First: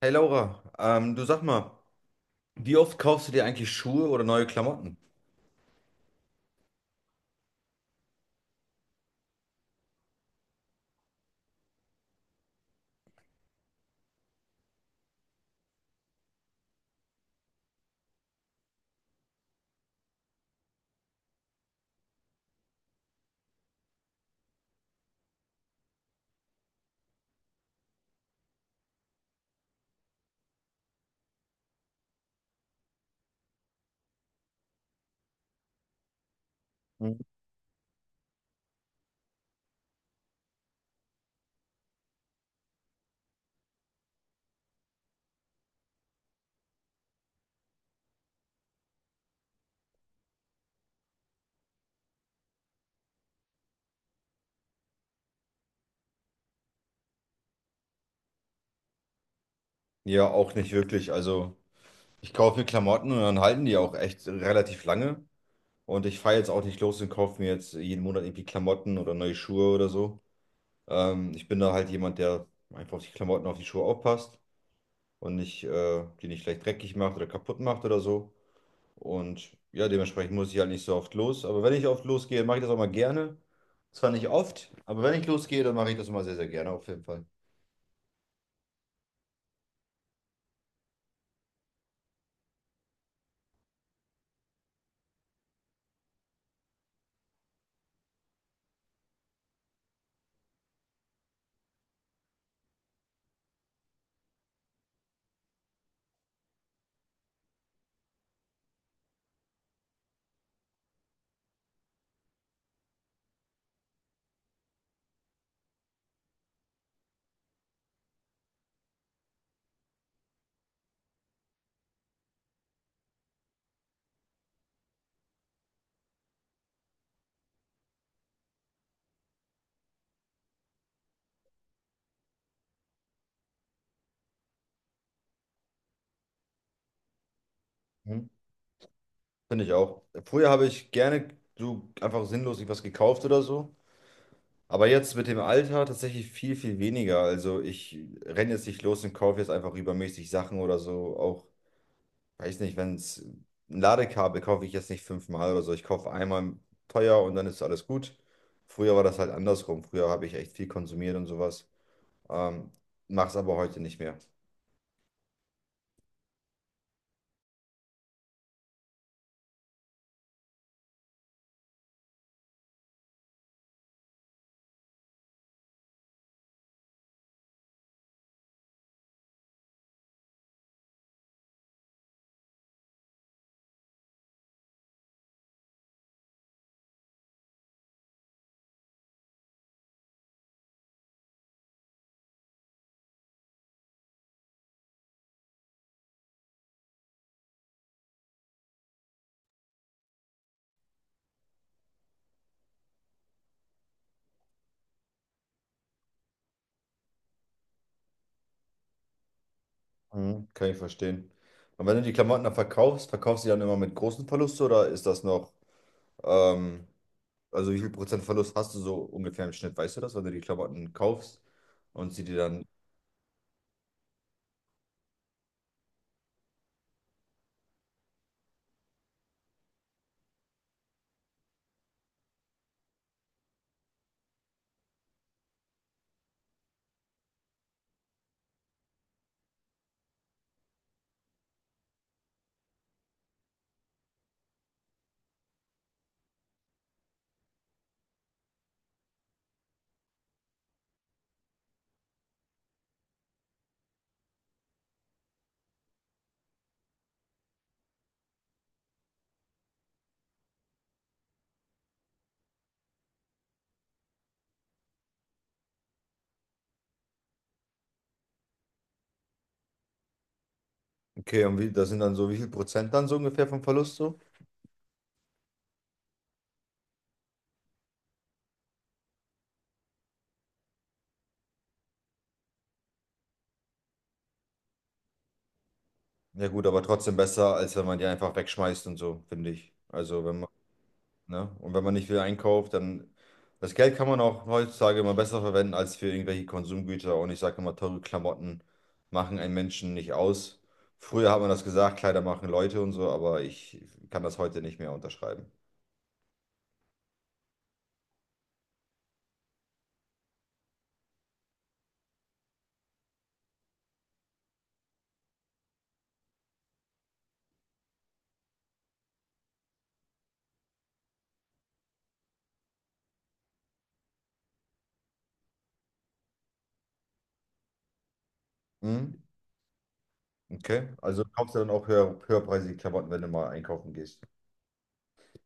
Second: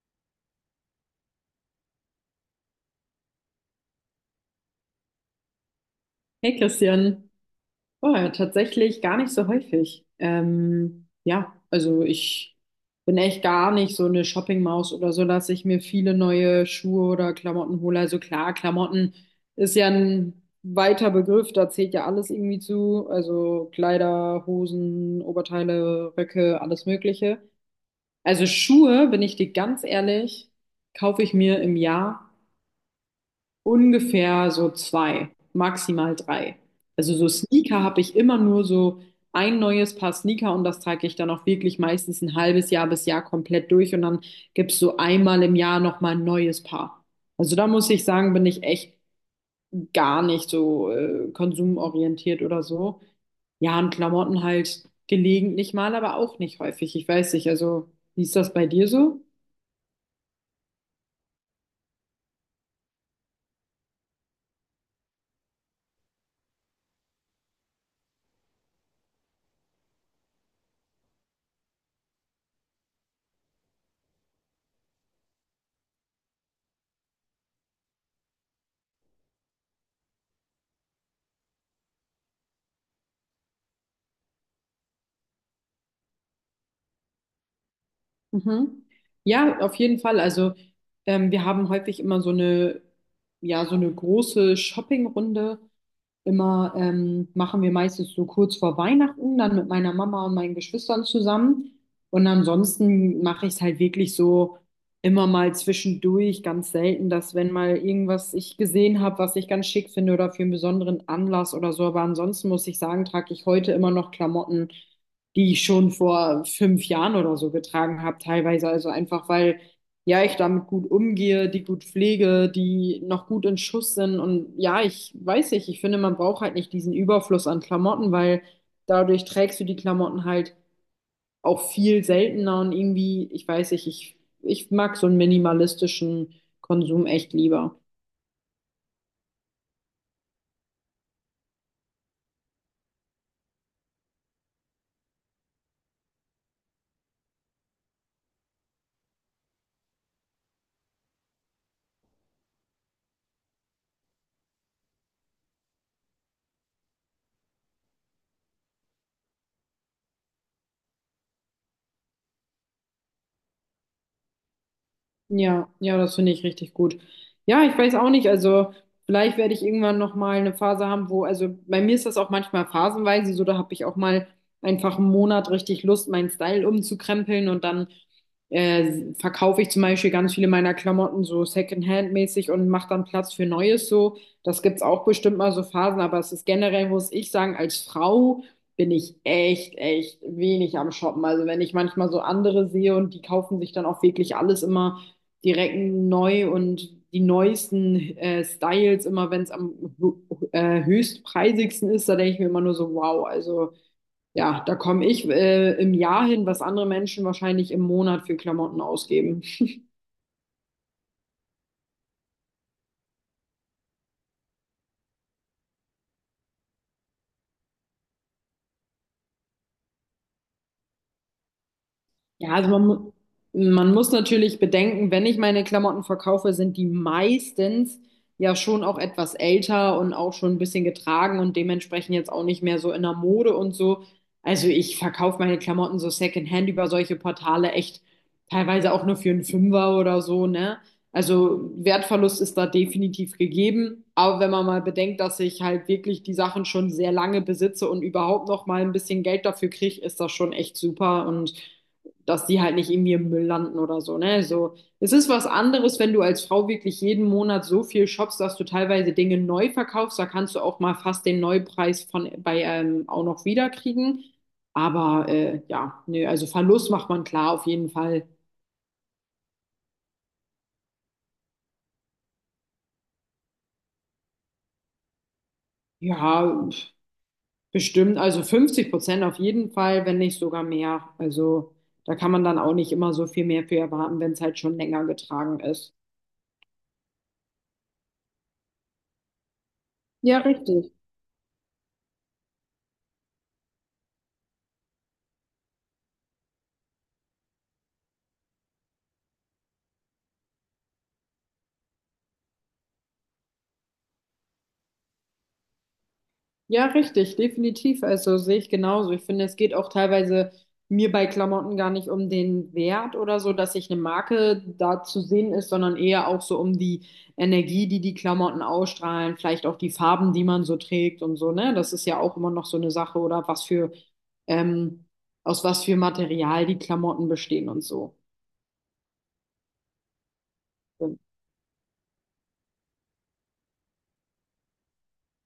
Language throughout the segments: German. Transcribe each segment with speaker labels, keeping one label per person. Speaker 1: Hey Laura, du sag mal, wie oft kaufst du dir eigentlich Schuhe oder neue Klamotten?
Speaker 2: Hey Christian, oh, ja, tatsächlich gar nicht so häufig. Ja, also ich bin echt gar nicht so eine Shoppingmaus oder so, dass ich mir viele neue Schuhe oder Klamotten hole. Also klar, Klamotten ist ja ein weiter Begriff, da zählt ja alles irgendwie zu. Also Kleider, Hosen, Oberteile, Röcke, alles Mögliche. Also Schuhe, bin ich dir ganz ehrlich, kaufe ich mir im Jahr ungefähr so zwei, maximal drei. Also
Speaker 1: Mhm.
Speaker 2: so Sneaker habe ich immer nur so ein neues Paar Sneaker und das trage ich dann auch wirklich meistens ein halbes Jahr bis Jahr komplett durch und dann gibt es so einmal im Jahr nochmal ein neues Paar. Also da muss ich sagen, bin ich echt gar nicht so konsumorientiert oder so. Ja, und Klamotten halt gelegentlich mal, aber auch nicht häufig. Ich weiß nicht, also wie ist das bei dir so?
Speaker 1: Ja, auch nicht wirklich. Also ich kaufe mir Klamotten und dann halten die auch echt relativ lange. Und ich fahre jetzt auch nicht los und kaufe mir jetzt jeden Monat irgendwie Klamotten oder neue Schuhe oder so. Ich bin da halt jemand, der einfach auf die Klamotten, auf die Schuhe aufpasst und nicht, die nicht gleich dreckig macht oder kaputt macht oder so. Und ja, dementsprechend muss ich halt nicht so oft los. Aber wenn ich oft losgehe, mache ich das auch mal gerne. Zwar nicht oft, aber wenn ich losgehe, dann mache ich das immer sehr, sehr gerne auf jeden Fall.
Speaker 2: Mhm. Ja, auf jeden Fall. Also wir haben häufig immer so eine, ja, so eine große Shoppingrunde immer, machen wir meistens so kurz vor Weihnachten, dann mit meiner Mama und meinen Geschwistern zusammen. Und ansonsten mache ich es halt wirklich so immer mal zwischendurch, ganz selten, dass wenn mal irgendwas ich gesehen habe, was ich ganz schick finde oder für einen besonderen Anlass oder so. Aber ansonsten muss ich sagen, trage ich heute immer noch Klamotten, die ich schon vor 5 Jahren oder so getragen habe, teilweise. Also einfach, weil ja, ich damit gut umgehe, die gut pflege, die noch gut in Schuss sind. Und ja, ich weiß nicht, ich finde, man braucht halt nicht diesen Überfluss an Klamotten, weil dadurch trägst du die Klamotten halt auch viel seltener und irgendwie, ich weiß nicht, ich mag so einen minimalistischen Konsum echt lieber.
Speaker 1: Hm? Finde ich auch. Früher habe ich gerne so einfach sinnlos was gekauft oder so. Aber jetzt mit dem Alter tatsächlich viel, viel weniger. Also ich renne jetzt nicht los und kaufe jetzt einfach übermäßig Sachen oder so. Auch weiß nicht, wenn es ein Ladekabel kaufe ich jetzt nicht fünfmal oder so. Ich kaufe einmal teuer und dann ist alles gut. Früher war das halt andersrum. Früher habe ich echt viel konsumiert und sowas. Ähm, Mach's aber heute nicht mehr.
Speaker 2: Ja, ja, das finde ich richtig gut. Ja, ich weiß auch nicht, also vielleicht werde ich irgendwann noch mal eine Phase haben, wo, also bei mir ist das auch manchmal phasenweise so, da habe ich auch mal einfach einen Monat richtig Lust, meinen Style umzukrempeln und dann verkaufe ich zum Beispiel ganz viele meiner Klamotten so Secondhand-mäßig und mache dann Platz für Neues so. Das gibt's auch bestimmt mal so Phasen, aber es ist generell, muss ich sagen, als Frau bin ich echt, echt wenig am Shoppen. Also wenn ich manchmal so andere sehe und die kaufen sich dann auch wirklich alles immer direkt neu und die neuesten Styles, immer wenn es am hö- höchstpreisigsten ist, da denke ich mir immer nur so, wow, also ja, da komme ich im Jahr hin, was andere Menschen wahrscheinlich im Monat für Klamotten ausgeben.
Speaker 1: Mhm, kann ich verstehen. Und wenn du die Klamotten dann verkaufst, verkaufst du die dann immer mit großen Verlust oder ist das noch, ähm, also wie viel Prozent Verlust hast du so ungefähr im Schnitt? Weißt du das, wenn du die Klamotten kaufst und sie dir
Speaker 2: Ja,
Speaker 1: dann,
Speaker 2: man muss natürlich bedenken, wenn ich meine Klamotten verkaufe, sind die meistens ja schon auch etwas älter und auch schon ein bisschen getragen und dementsprechend jetzt auch nicht mehr so in der Mode und so. Also ich verkaufe meine Klamotten so Secondhand über solche Portale echt teilweise auch nur für einen Fünfer oder so, ne? Also Wertverlust ist da definitiv gegeben, aber wenn man mal bedenkt, dass ich halt wirklich die Sachen schon sehr lange besitze und überhaupt noch mal ein bisschen Geld dafür kriege, ist das schon echt super und dass die halt nicht irgendwie im Müll landen oder so, ne? So, es ist was anderes, wenn du als Frau wirklich jeden Monat so viel shoppst, dass du teilweise Dinge neu verkaufst. Da kannst du auch mal fast den Neupreis von bei auch noch wiederkriegen. Aber ja, nee, also Verlust macht man klar auf jeden Fall.
Speaker 1: okay, und wie, das sind dann so, wie viel Prozent dann so ungefähr vom Verlust so?
Speaker 2: Ja, pf, bestimmt, also 50% auf jeden Fall, wenn nicht sogar mehr. Also da kann man dann auch nicht immer so viel mehr für erwarten, wenn es halt schon länger getragen ist.
Speaker 1: Ja gut, aber trotzdem besser, als wenn man die einfach wegschmeißt und so, finde ich. Also
Speaker 2: Ja,
Speaker 1: wenn man,
Speaker 2: richtig.
Speaker 1: ne? Und wenn man nicht viel einkauft, dann das Geld kann man auch heutzutage immer besser verwenden als für irgendwelche Konsumgüter. Und ich sage immer, teure Klamotten machen einen Menschen nicht aus. Früher hat man das gesagt, Kleider machen Leute und so, aber ich kann das heute nicht mehr unterschreiben.
Speaker 2: Ja, richtig, definitiv. Also sehe ich genauso. Ich finde, es geht auch teilweise mir bei Klamotten gar nicht um den Wert oder so, dass sich eine Marke da zu sehen ist, sondern eher auch so um die Energie, die die Klamotten ausstrahlen, vielleicht auch die Farben, die man so trägt und so, ne? Das ist ja auch immer noch so eine Sache oder was für, ähm, aus was für Material die Klamotten bestehen und so.
Speaker 1: Mhm. Okay, also kaufst du dann auch höher, höherpreisige Klamotten, wenn du mal einkaufen gehst.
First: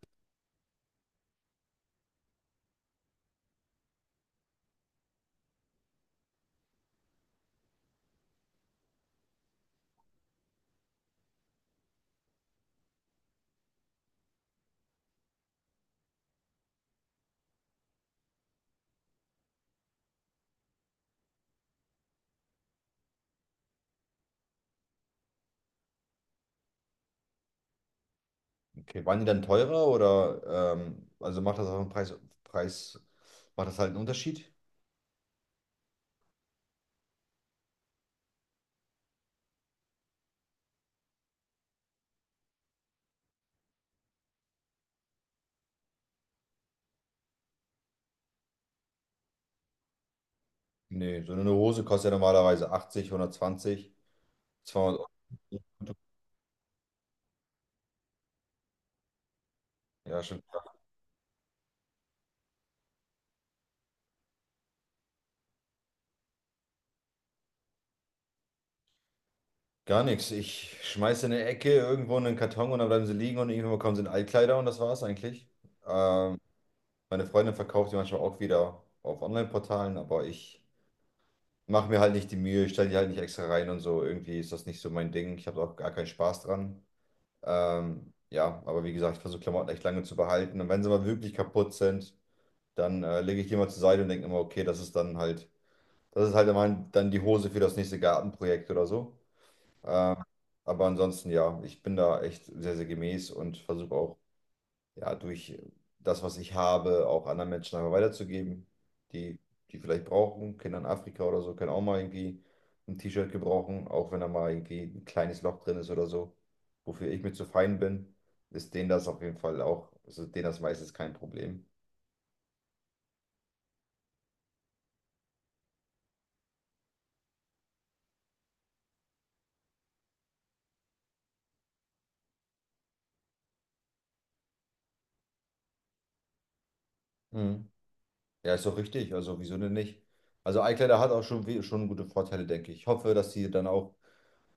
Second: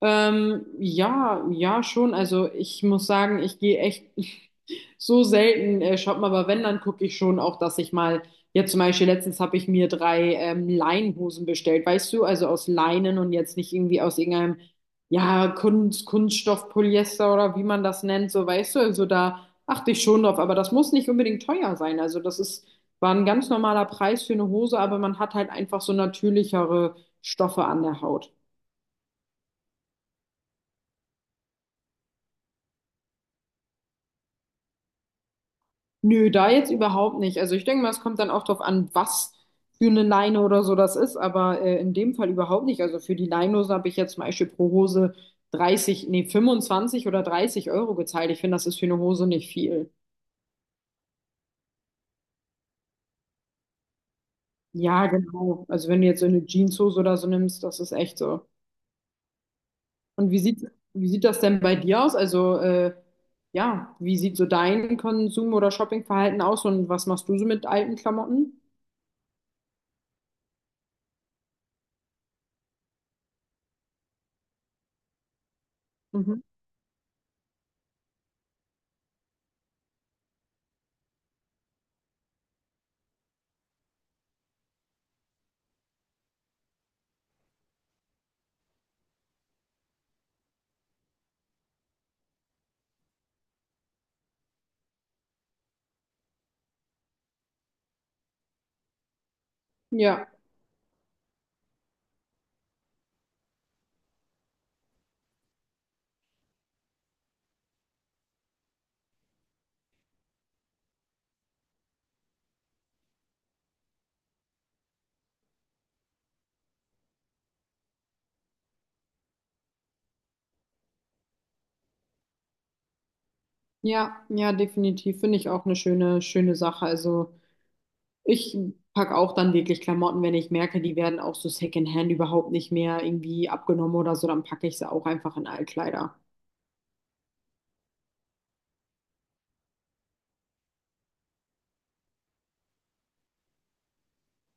Speaker 2: Ja, ja, schon. Also ich muss sagen, ich gehe echt so selten shoppen, aber wenn, dann gucke ich schon auch, dass ich mal, jetzt zum Beispiel letztens habe ich mir drei Leinhosen bestellt, weißt du, also aus Leinen und jetzt nicht irgendwie aus irgendeinem, ja, Kunststoff, Polyester oder wie man das nennt, so weißt du, also da achte ich schon drauf, aber das muss nicht unbedingt teuer sein. Also das ist, war ein ganz normaler Preis für eine Hose, aber man hat halt einfach so natürlichere Stoffe an der Haut.
Speaker 1: Okay, waren die dann teurer oder also macht das auch einen Preis, Preis, macht das halt einen Unterschied?
Speaker 2: Nö, da jetzt überhaupt nicht. Also ich denke mal, es kommt dann auch drauf an, was für eine Leine oder so das ist, aber in dem Fall überhaupt nicht. Also für die Leinenhose habe ich jetzt zum Beispiel pro Hose 30, nee, 25 oder 30 € gezahlt. Ich finde, das ist für eine Hose nicht viel.
Speaker 1: Nee, so eine Hose kostet ja normalerweise 80, 120, 200.
Speaker 2: Ja, genau. Also
Speaker 1: Euro.
Speaker 2: wenn du jetzt so eine Jeanshose oder so nimmst, das ist echt so.
Speaker 1: Ja,
Speaker 2: Und
Speaker 1: schon
Speaker 2: wie sieht das denn bei dir aus? Also ja, wie sieht so dein Konsum- oder Shoppingverhalten aus und was machst du so mit alten Klamotten?
Speaker 1: gar nichts. Ich schmeiße in eine Ecke irgendwo in einen Karton und dann bleiben sie liegen und irgendwann bekommen sie in Altkleider und das war's eigentlich. Ähm,
Speaker 2: Mhm.
Speaker 1: Meine Freundin verkauft die manchmal auch wieder auf Online-Portalen, aber ich mache mir halt nicht die Mühe, stelle die halt nicht extra rein und so. Irgendwie ist das nicht so mein Ding. Ich habe auch gar keinen Spaß dran. Ja, aber wie gesagt, ich versuche Klamotten echt lange zu behalten und wenn sie mal wirklich kaputt sind, dann lege ich die mal zur Seite und denke immer, okay, das ist dann halt das ist halt immer dann die Hose für das nächste Gartenprojekt oder so. Ähm,
Speaker 2: Ja.
Speaker 1: aber ansonsten, ja, ich bin da echt sehr, sehr gemäß und versuche auch, ja, durch das, was ich habe, auch anderen Menschen einfach weiterzugeben, die, die vielleicht brauchen. Kinder in Afrika oder so können auch mal irgendwie ein T-Shirt gebrauchen, auch wenn da mal irgendwie ein kleines Loch drin ist oder so. Wofür ich mir zu fein bin, ist denen das auf jeden Fall auch, also denen das meistens kein Problem.
Speaker 2: Ja, ja, definitiv. Finde ich auch eine schöne, schöne Sache. Also ich packe auch dann wirklich Klamotten, wenn ich merke, die werden auch so Secondhand überhaupt nicht mehr irgendwie abgenommen oder so, dann packe ich sie auch einfach in Altkleider.
Speaker 1: Mhm. Ja, ist doch richtig. Also, wieso denn nicht? Also, iCloud hat auch schon, schon gute Vorteile, denke ich. Ich hoffe, dass die dann auch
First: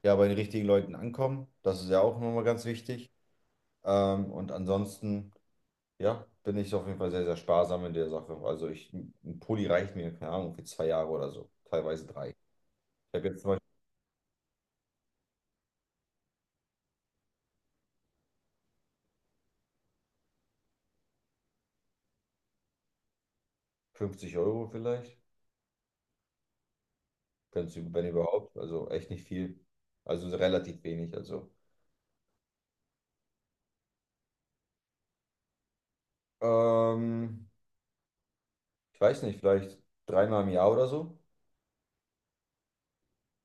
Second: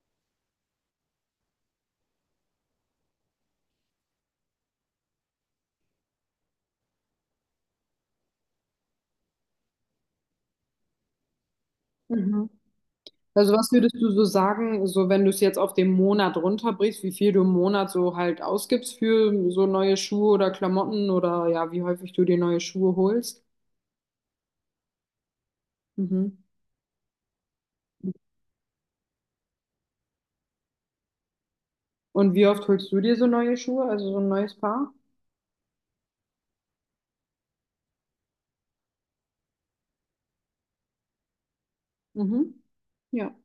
Speaker 1: ja, bei den richtigen Leuten ankommen. Das ist ja auch nochmal ganz wichtig. Und ansonsten, ja, bin ich auf jeden Fall sehr, sehr sparsam in der Sache. Also, ich, ein Pulli reicht mir, keine Ahnung, für 2 Jahre oder so. Teilweise drei.
Speaker 2: Mhm.
Speaker 1: Ich habe jetzt zum
Speaker 2: Also
Speaker 1: Beispiel
Speaker 2: was würdest du so sagen, so wenn du es jetzt auf den Monat runterbrichst, wie viel du im Monat so halt ausgibst für so neue Schuhe oder Klamotten oder ja, wie häufig du dir neue Schuhe holst?
Speaker 1: 50 Euro vielleicht,
Speaker 2: Mhm.
Speaker 1: wenn's, wenn überhaupt. Also, echt nicht viel. Also, relativ wenig. Also,
Speaker 2: Und wie oft holst du dir so neue Schuhe, also so ein neues Paar?
Speaker 1: ähm, ich weiß nicht, vielleicht dreimal im Jahr oder so.
Speaker 2: Mhm. Ja.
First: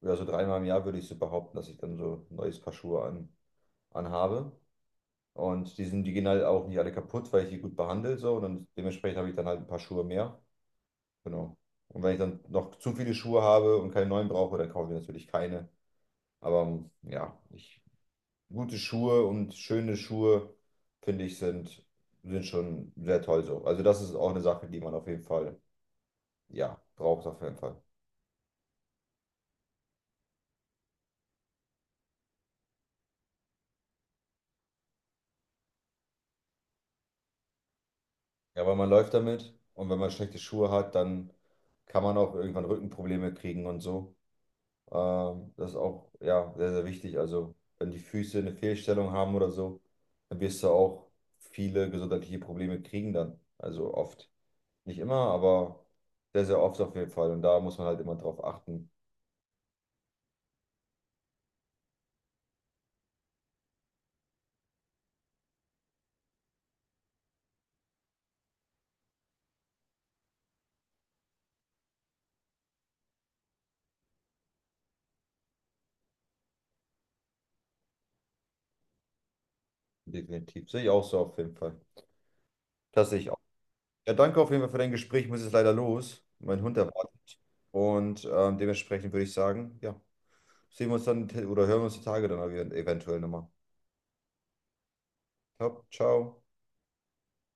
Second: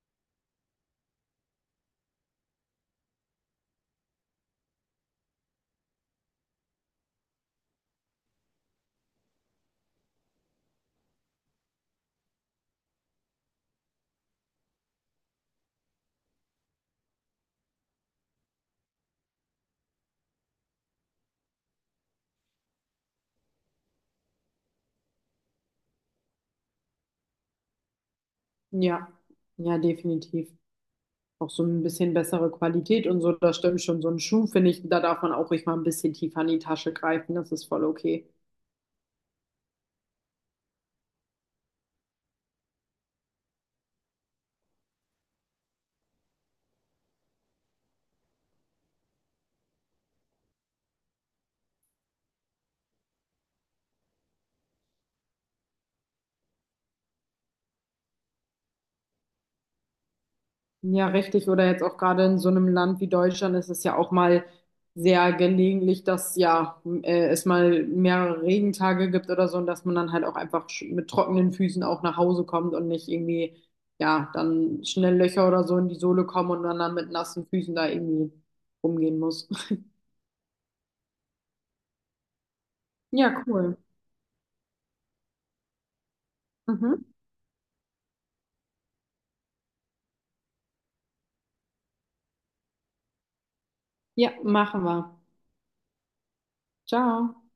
Speaker 1: Ja, so dreimal im Jahr würde ich so behaupten, dass ich dann so ein neues Paar Schuhe anhabe. Und die sind, die gehen halt auch nicht alle kaputt, weil ich die gut behandle, so. Und dann dementsprechend habe ich dann halt ein paar Schuhe mehr. Genau. Und wenn ich dann noch zu viele Schuhe habe und keine neuen brauche, dann kaufe ich natürlich keine. Aber ja, ich, gute Schuhe und schöne Schuhe, finde ich, sind, sind schon sehr toll so. Also das ist auch eine Sache, die man auf jeden Fall, ja, braucht auf jeden Fall.
Speaker 2: Ja, ja, definitiv. Auch so ein bisschen bessere Qualität und so, das stimmt schon. So ein Schuh, finde ich, da darf man auch ruhig mal ein bisschen tiefer in die Tasche greifen. Das ist voll okay.
Speaker 1: Ja, weil man läuft damit und wenn man schlechte Schuhe hat, dann kann man auch irgendwann Rückenprobleme kriegen und so. Das ist auch, ja, sehr, sehr wichtig. Also, wenn die Füße eine Fehlstellung haben oder so, dann wirst du auch viele gesundheitliche Probleme kriegen dann. Also oft. Nicht immer, aber sehr, sehr oft auf jeden Fall. Und da muss man halt immer drauf achten.
Speaker 2: Ja, richtig. Oder jetzt auch gerade in so einem Land wie Deutschland ist es ja auch mal sehr gelegentlich, dass ja es mal mehrere Regentage gibt oder so und dass man dann halt auch einfach mit trockenen Füßen auch nach Hause kommt und nicht irgendwie, ja, dann schnell Löcher oder so in die Sohle kommen und man dann mit nassen Füßen da irgendwie rumgehen muss.
Speaker 1: Definitiv. Sehe ich auch so auf jeden Fall. Das sehe ich auch.
Speaker 2: Ja, cool.
Speaker 1: Ja, danke auf jeden Fall für dein Gespräch. Ich muss jetzt leider los. Mein Hund
Speaker 2: Mhm.
Speaker 1: erwartet. Und dementsprechend würde ich sagen, ja. Sehen wir uns dann oder hören wir uns die Tage dann eventuell nochmal.
Speaker 2: Ja, machen wir.
Speaker 1: Ja, ciao.
Speaker 2: Ciao.